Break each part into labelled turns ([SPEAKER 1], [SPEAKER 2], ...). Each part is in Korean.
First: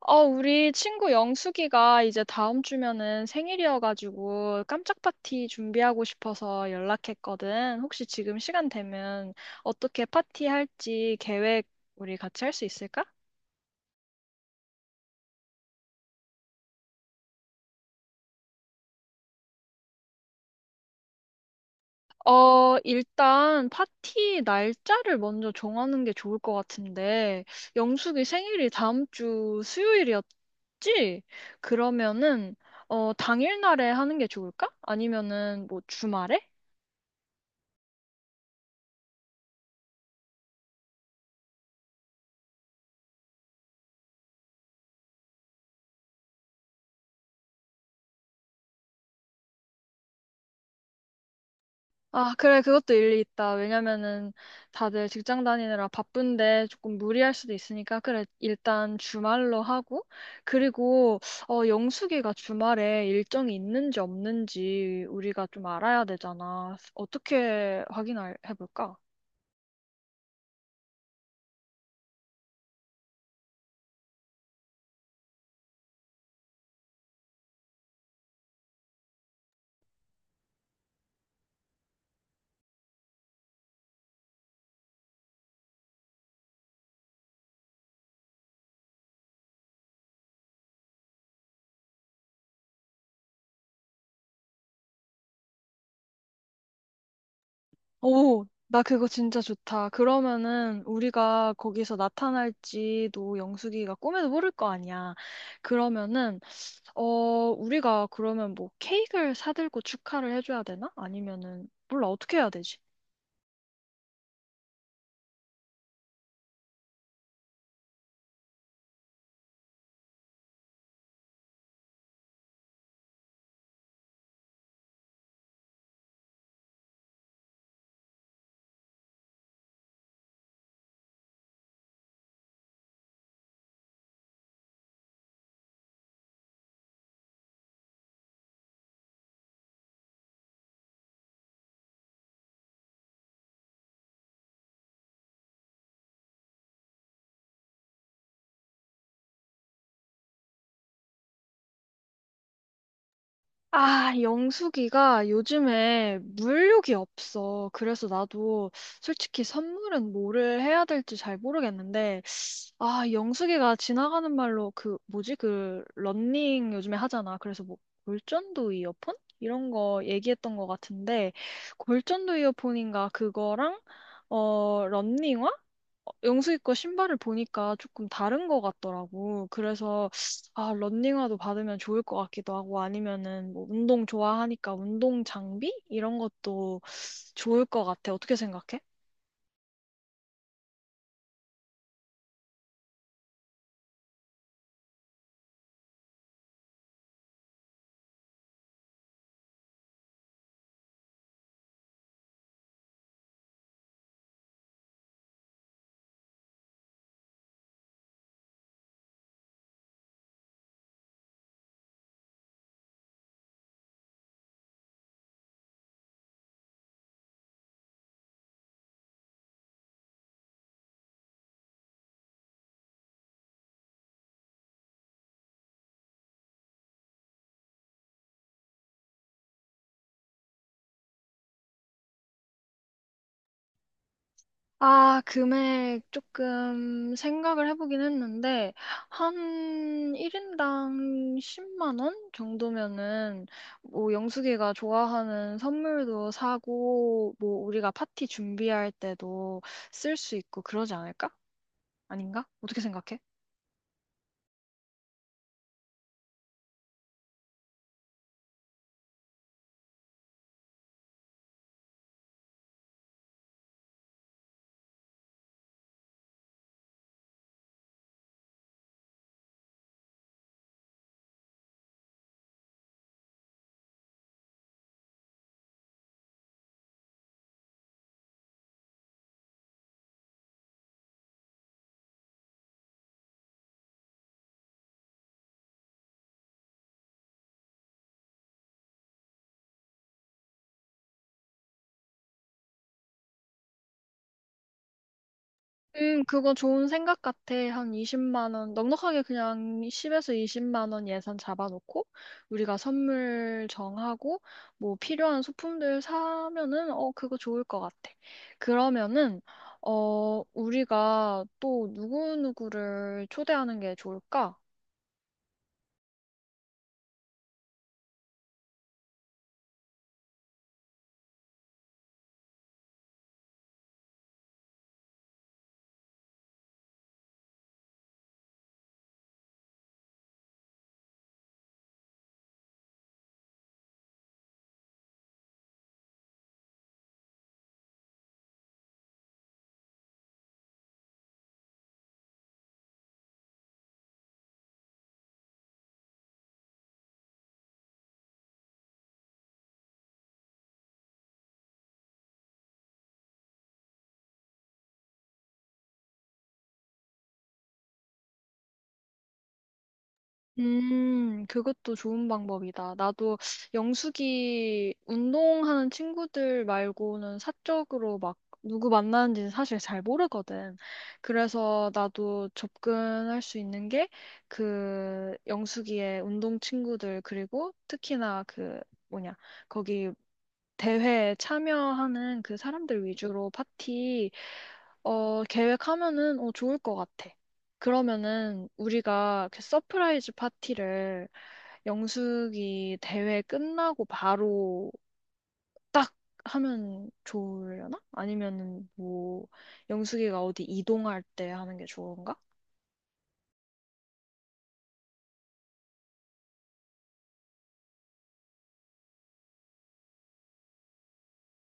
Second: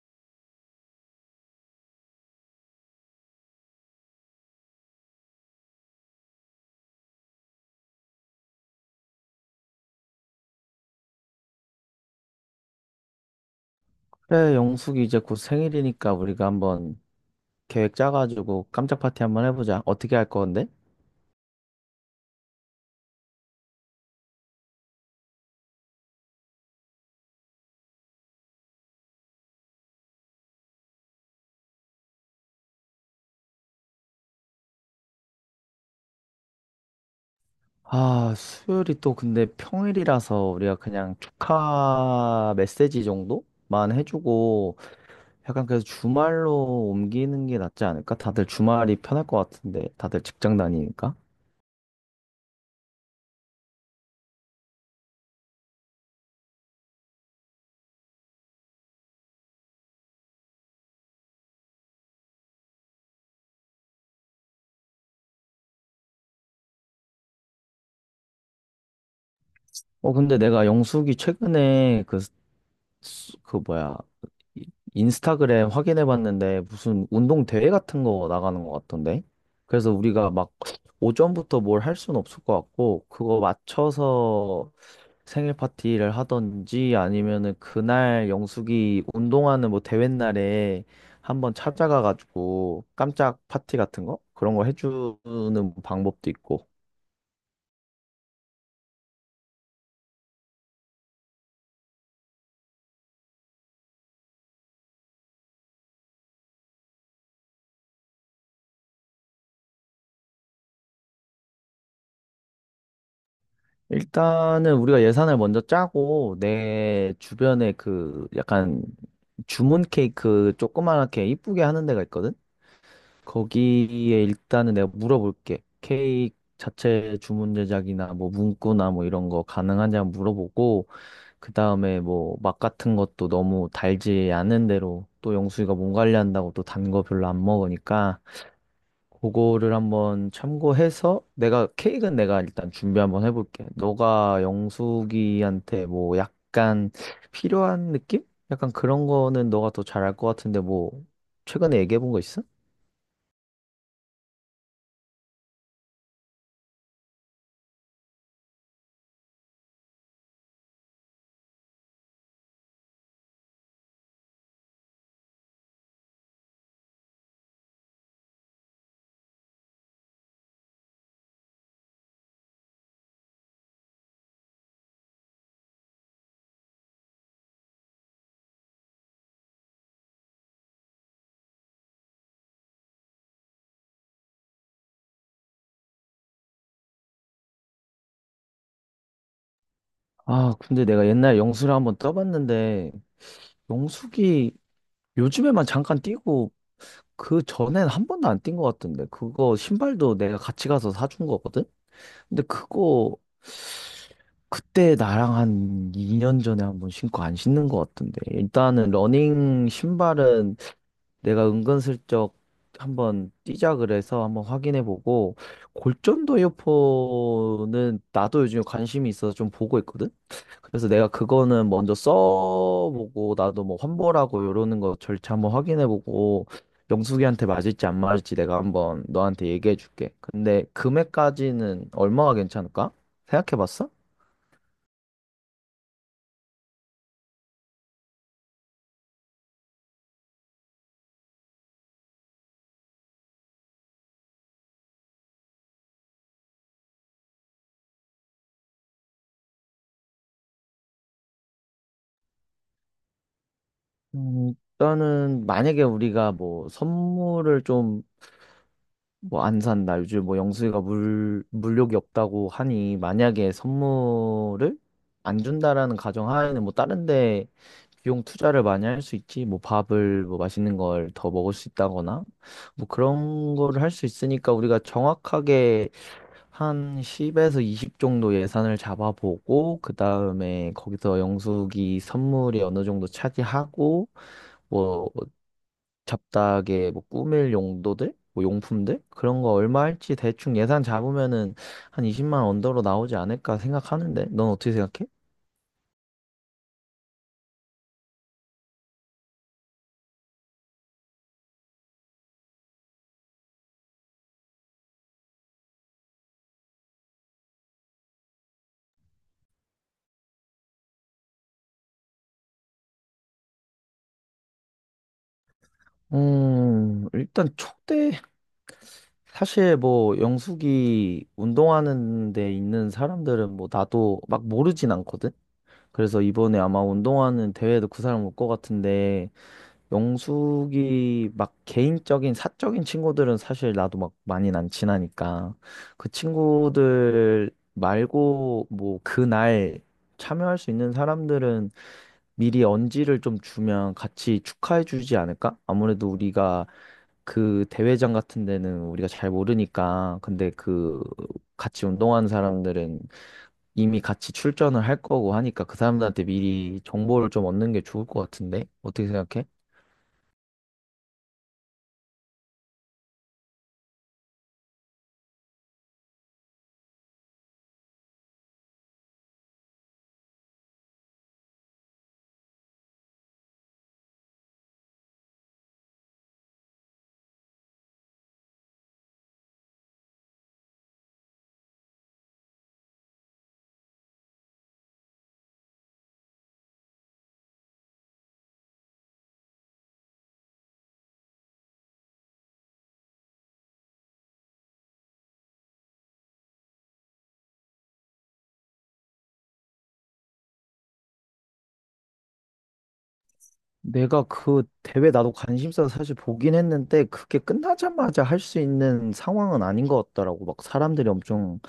[SPEAKER 1] 우리 친구 영숙이가 이제 다음 주면은 생일이어가지고 깜짝 파티 준비하고 싶어서 연락했거든. 혹시 지금 시간 되면 어떻게 파티 할지 계획 우리 같이 할 수 있을까?
[SPEAKER 2] 그래, 영숙이 이제 곧 생일이니까 우리가 한번 계획 짜가지고 깜짝 파티 한번 해보자. 어떻게 할 건데?
[SPEAKER 1] 일단 파티 날짜를 먼저 정하는 게 좋을 것 같은데, 영숙이 생일이 다음 주 수요일이었지? 그러면은, 당일날에 하는 게 좋을까? 아니면은 뭐 주말에?
[SPEAKER 2] 아, 수요일이 또 근데 평일이라서 우리가 그냥 축하 메시지 정도만 해주고 약간 그래서 주말로 옮기는 게 낫지 않을까? 다들 주말이 편할 것 같은데 다들 직장 다니니까.
[SPEAKER 1] 아, 그래, 그것도 일리 있다. 왜냐면은 다들 직장 다니느라 바쁜데 조금 무리할 수도 있으니까, 그래, 일단 주말로 하고, 그리고, 영숙이가 주말에 일정이 있는지 없는지 우리가 좀 알아야 되잖아. 어떻게 확인해 볼까?
[SPEAKER 2] 근데 내가 영숙이 최근에 수- 그 뭐야 이- 인스타그램 확인해 봤는데 무슨 운동 대회 같은 거 나가는 것 같던데, 그래서 우리가 막 오전부터 뭘 할 수는 없을 것 같고, 그거 맞춰서 생일 파티를 하던지 아니면은 그날 영숙이 운동하는 뭐 대회 날에 한번 찾아가 가지고 깜짝 파티 같은 거 그런 거 해주는 방법도 있고.
[SPEAKER 1] 오, 나 그거 진짜 좋다. 그러면은 우리가 거기서 나타날지도 영숙이가 꿈에도 모를 거 아니야. 그러면은 어, 우리가 그러면 뭐 케이크를 사들고 축하를 해줘야 되나? 아니면은, 몰라, 어떻게 해야 되지?
[SPEAKER 2] 일단은 우리가 예산을 먼저 짜고, 내 주변에 그 약간 주문 케이크 조그맣게 이쁘게 하는 데가 있거든? 거기에 일단은 내가 물어볼게. 케이크 자체 주문 제작이나 뭐 문구나 뭐 이런 거 가능한지 한번 물어보고, 그 다음에 뭐 맛 같은 것도 너무 달지 않은 대로, 또 영수이가 몸 관리한다고 또 단 거 별로 안 먹으니까 그거를 한번 참고해서 내가 케이크는 내가 일단 준비 한번 해볼게. 너가 영숙이한테 뭐 약간 필요한 느낌? 약간 그런 거는 너가 더 잘할 것 같은데. 뭐 최근에 얘기해 본 거 있어?
[SPEAKER 1] 아, 영숙이가 요즘에 물욕이 없어. 그래서 나도 솔직히 선물은 뭐를 해야 될지 잘 모르겠는데, 아, 영숙이가 지나가는 말로 그, 뭐지? 그, 런닝 요즘에 하잖아. 그래서 뭐, 골전도 이어폰? 이런 거 얘기했던 것 같은데, 골전도 이어폰인가 그거랑, 런닝화? 영숙이 거 신발을 보니까 조금 다른 것 같더라고. 그래서 아, 런닝화도 받으면 좋을 것 같기도 하고 아니면은 뭐 운동 좋아하니까 운동 장비 이런 것도 좋을 것 같아. 어떻게 생각해?
[SPEAKER 2] 아, 근데 내가 옛날 영수를 한번 떠봤는데, 영숙이 요즘에만 잠깐 뛰고 그 전엔 한 번도 안 뛴 것 같던데. 그거 신발도 내가 같이 가서 사준 거거든? 근데 그거 그때 나랑 한 2년 전에 한번 신고 안 신는 것 같은데. 일단은 러닝 신발은 내가 은근슬쩍 한번 뛰자 그래서 한번 확인해보고, 골전도 이어폰은 나도 요즘에 관심이 있어서 좀 보고 있거든? 그래서 내가 그거는 먼저 써보고, 나도 뭐 환불하고 이러는 거 절차 한번 확인해보고, 영숙이한테 맞을지 안 맞을지 내가 한번 너한테 얘기해줄게. 근데 금액까지는 얼마가 괜찮을까? 생각해봤어?
[SPEAKER 1] 아, 금액 조금 생각을 해보긴 했는데 한 1인당 10만 원 정도면은 뭐 영숙이가 좋아하는 선물도 사고 뭐 우리가 파티 준비할 때도 쓸 수 있고 그러지 않을까? 아닌가? 어떻게 생각해?
[SPEAKER 2] 음, 일단은 만약에 우리가 뭐 선물을 좀 뭐 안 산다. 요즘 뭐 영수이가 물욕이 없다고 하니, 만약에 선물을 안 준다라는 가정하에는 뭐 다른 데 비용 투자를 많이 할 수 있지. 뭐 밥을 뭐 맛있는 걸 더 먹을 수 있다거나 뭐 그런 거를 할 수 있으니까, 우리가 정확하게 한 10에서 20 정도 예산을 잡아보고, 그다음에 거기서 영숙이 선물이 어느 정도 차지하고 뭐 잡다하게 뭐 꾸밀 용도들, 뭐 용품들 그런 거 얼마 할지 대충 예산 잡으면은 한 20만 원 언더로 나오지 않을까 생각하는데, 넌 어떻게 생각해?
[SPEAKER 1] 그거 좋은 생각 같아. 한 20만 원, 넉넉하게 그냥 10에서 20만 원 예산 잡아놓고, 우리가 선물 정하고, 뭐 필요한 소품들 사면은, 어, 그거 좋을 것 같아. 그러면은, 우리가 또 누구누구를 초대하는 게 좋을까?
[SPEAKER 2] 일단 촉대 사실 뭐 영숙이 운동하는 데 있는 사람들은 뭐 나도 막 모르진 않거든. 그래서 이번에 아마 운동하는 대회도 그 사람 올 것 같은데, 영숙이 막 개인적인 사적인 친구들은 사실 나도 막 많이 난 친하니까 그 친구들 말고 뭐 그날 참여할 수 있는 사람들은 미리 언지를 좀 주면 같이 축하해 주지 않을까? 아무래도 우리가 그 대회장 같은 데는 우리가 잘 모르니까. 근데 그 같이 운동하는 사람들은 이미 같이 출전을 할 거고 하니까 그 사람들한테 미리 정보를 좀 얻는 게 좋을 것 같은데? 어떻게 생각해?
[SPEAKER 1] 그것도 좋은 방법이다. 나도 영숙이 운동하는 친구들 말고는 사적으로 막 누구 만나는지는 사실 잘 모르거든. 그래서 나도 접근할 수 있는 게 그 영숙이의 운동 친구들 그리고 특히나 그 뭐냐, 거기 대회에 참여하는 그 사람들 위주로 파티 계획하면은 좋을 것 같아. 그러면은 우리가 그 서프라이즈 파티를 영숙이 대회 끝나고 바로 딱 하면 좋으려나? 아니면은 뭐 영숙이가 어디 이동할 때 하는 게 좋은가?
[SPEAKER 2] 내가 그 대회 나도 관심사 사실 보긴 했는데 그게 끝나자마자 할 수 있는 상황은 아닌 것 같더라고. 막 사람들이 엄청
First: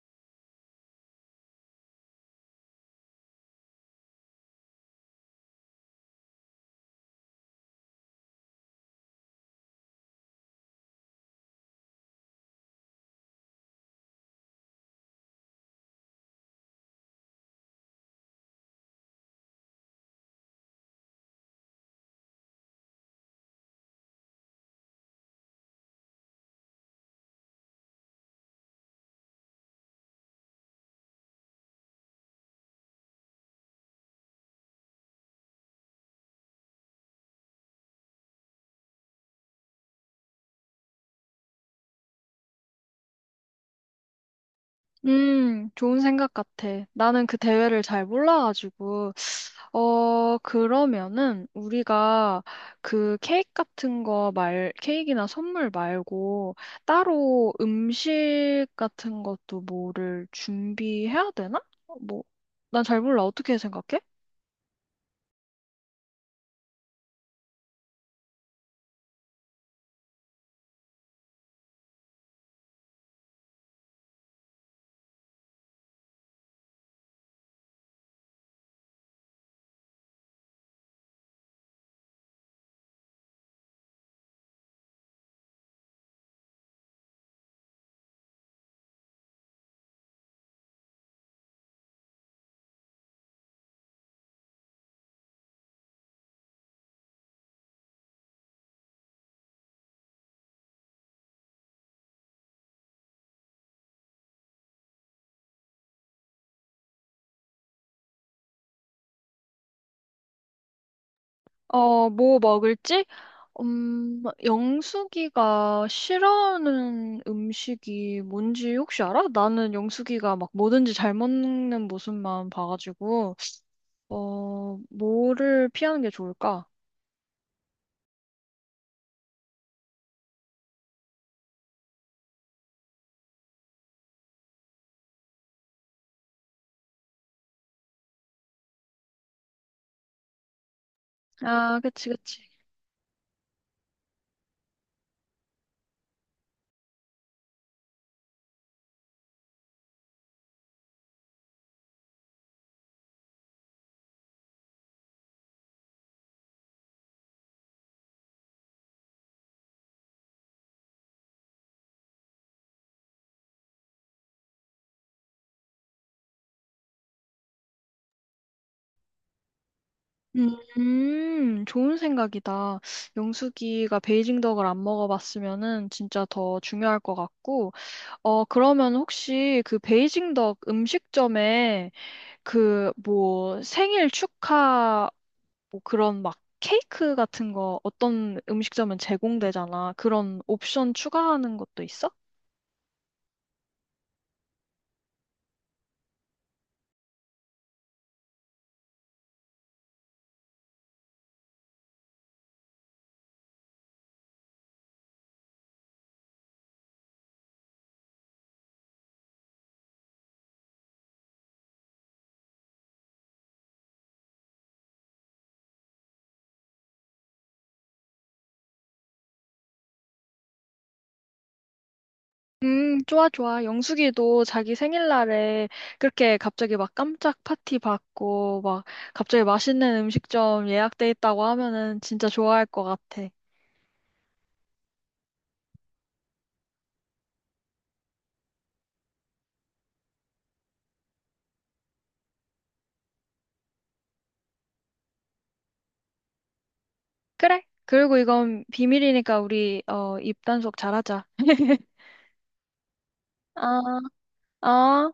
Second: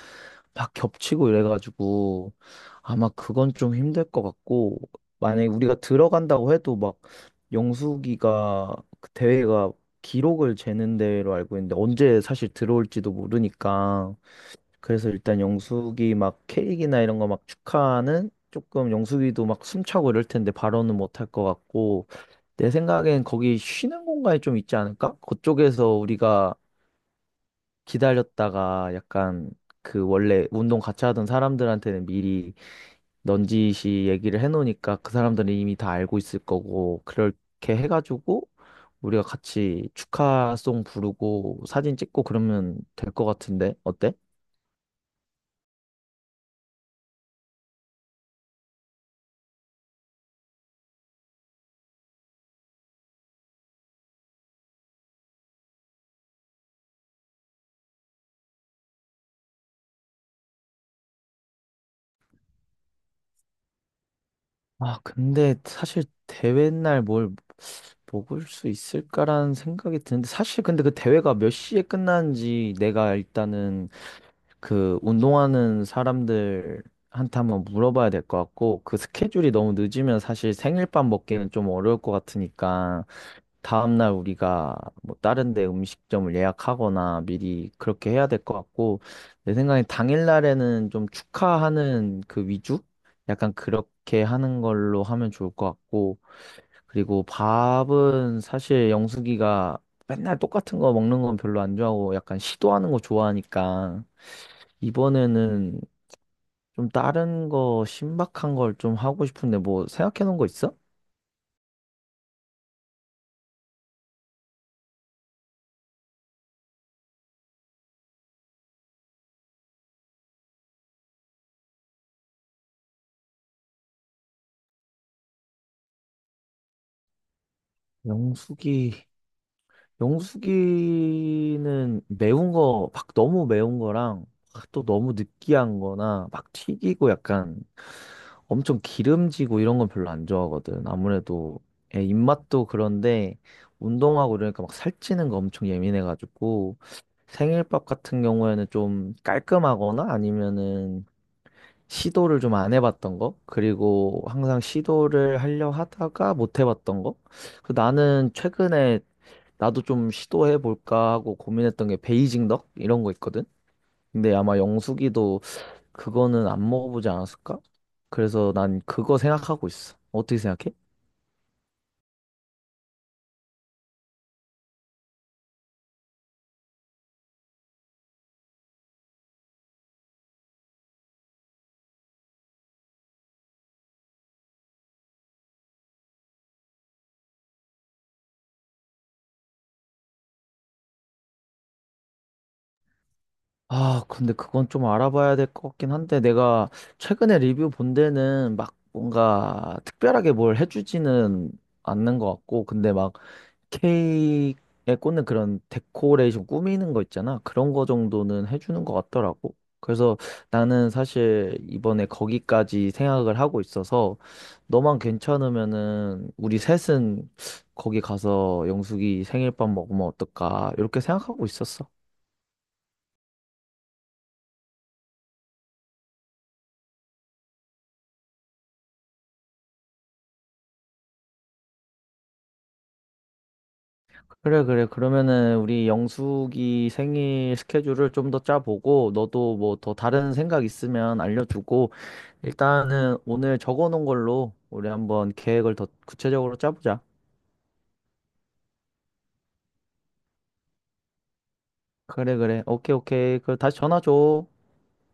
[SPEAKER 2] 막 겹치고 이래가지고 아마 그건 좀 힘들 것 같고, 만약에 우리가 들어간다고 해도 막 영숙이가 그 대회가 기록을 재는 대회로 알고 있는데 언제 사실 들어올지도 모르니까. 그래서 일단 영숙이 막 케이크나 이런 거 막 축하는 조금 영숙이도 막 숨차고 이럴 텐데 바로는 못할 것 같고, 내 생각엔 거기 쉬는 공간이 좀 있지 않을까? 그쪽에서 우리가 기다렸다가 약간 그 원래 운동 같이 하던 사람들한테는 미리 넌지시 얘기를 해놓으니까 그 사람들은 이미 다 알고 있을 거고, 그렇게 해가지고 우리가 같이 축하송 부르고 사진 찍고 그러면 될 것 같은데 어때?
[SPEAKER 1] 좋은 생각 같아. 나는 그 대회를 잘 몰라가지고. 그러면은 우리가 그 케이크 같은 거 말, 케이크나 선물 말고 따로 음식 같은 것도 뭐를 준비해야 되나? 뭐, 난 잘 몰라. 어떻게 생각해?
[SPEAKER 2] 아, 근데 사실 대회 날 뭘 먹을 수 있을까라는 생각이 드는데, 사실 근데 그 대회가 몇 시에 끝나는지 내가 일단은 그 운동하는 사람들한테 한번 물어봐야 될 것 같고, 그 스케줄이 너무 늦으면 사실 생일밥 먹기는 좀 어려울 것 같으니까 다음날 우리가 뭐 다른 데 음식점을 예약하거나 미리 그렇게 해야 될 것 같고, 내 생각에 당일날에는 좀 축하하는 그 위주? 약간 그렇게 하는 걸로 하면 좋을 것 같고, 그리고 밥은 사실 영숙이가 맨날 똑같은 거 먹는 건 별로 안 좋아하고 약간 시도하는 거 좋아하니까 이번에는 좀 다른 거 신박한 걸 좀 하고 싶은데, 뭐 생각해 놓은 거 있어?
[SPEAKER 1] 뭐 먹을지? 영숙이가 싫어하는 음식이 뭔지 혹시 알아? 나는 영숙이가 막 뭐든지 잘 먹는 모습만 봐가지고, 뭐를 피하는 게 좋을까?
[SPEAKER 2] 영숙이 영숙이는 매운 거 막 너무 매운 거랑 막또 너무 느끼한 거나 막 튀기고 약간 엄청 기름지고 이런 건 별로 안 좋아하거든. 아무래도
[SPEAKER 1] 아,
[SPEAKER 2] 애
[SPEAKER 1] 그치, 그치.
[SPEAKER 2] 입맛도 그런데 운동하고 이러니까 막 살찌는 거 엄청 예민해가지고 생일밥 같은 경우에는 좀 깔끔하거나 아니면은 시도를 좀 안 해봤던 거, 그리고 항상 시도를 하려 하다가 못 해봤던 거. 그 나는 최근에 나도 좀 시도해볼까 하고 고민했던 게 베이징 덕? 이런 거 있거든? 근데 아마 영숙이도 그거는 안 먹어보지 않았을까? 그래서 난 그거 생각하고 있어. 어떻게 생각해?
[SPEAKER 1] 좋은 생각이다. 영숙이가 베이징 덕을 안 먹어봤으면은 진짜 더 중요할 것 같고, 그러면 혹시 그 베이징 덕 음식점에 그, 뭐, 생일 축하, 뭐 그런 막 케이크 같은 거 어떤 음식점은 제공되잖아. 그런 옵션 추가하는 것도 있어?
[SPEAKER 2] 아, 근데 그건 좀 알아봐야 될 것 같긴 한데, 내가 최근에 리뷰 본 데는 막 뭔가 특별하게 뭘 해주지는 않는 것 같고, 근데 막 케이크에 꽂는 그런 데코레이션 꾸미는 거 있잖아. 그런 거 정도는 해주는 것 같더라고. 그래서 나는 사실 이번에 거기까지 생각을 하고 있어서, 너만 괜찮으면은 우리 셋은 거기 가서 영숙이 생일밥 먹으면 어떨까? 이렇게 생각하고 있었어.
[SPEAKER 1] 좋아, 좋아. 영숙이도 자기 생일날에 그렇게 갑자기 막 깜짝 파티 받고, 막 갑자기 맛있는 음식점 예약돼 있다고 하면은 진짜 좋아할 것 같아.
[SPEAKER 2] 그래, 그래. 그러면은 우리 영숙이 생일 스케줄을 좀 더 짜보고, 너도 뭐 더 다른 생각 있으면 알려주고, 일단은 오늘 적어놓은 걸로 우리 한번 계획을 더 구체적으로 짜보자.
[SPEAKER 1] 그래. 그리고 이건 비밀이니까 우리, 입단속 잘하자.
[SPEAKER 2] 그래, 그래. 오케이, 오케이. 그 다시
[SPEAKER 1] 아,
[SPEAKER 2] 전화 줘.
[SPEAKER 1] 아.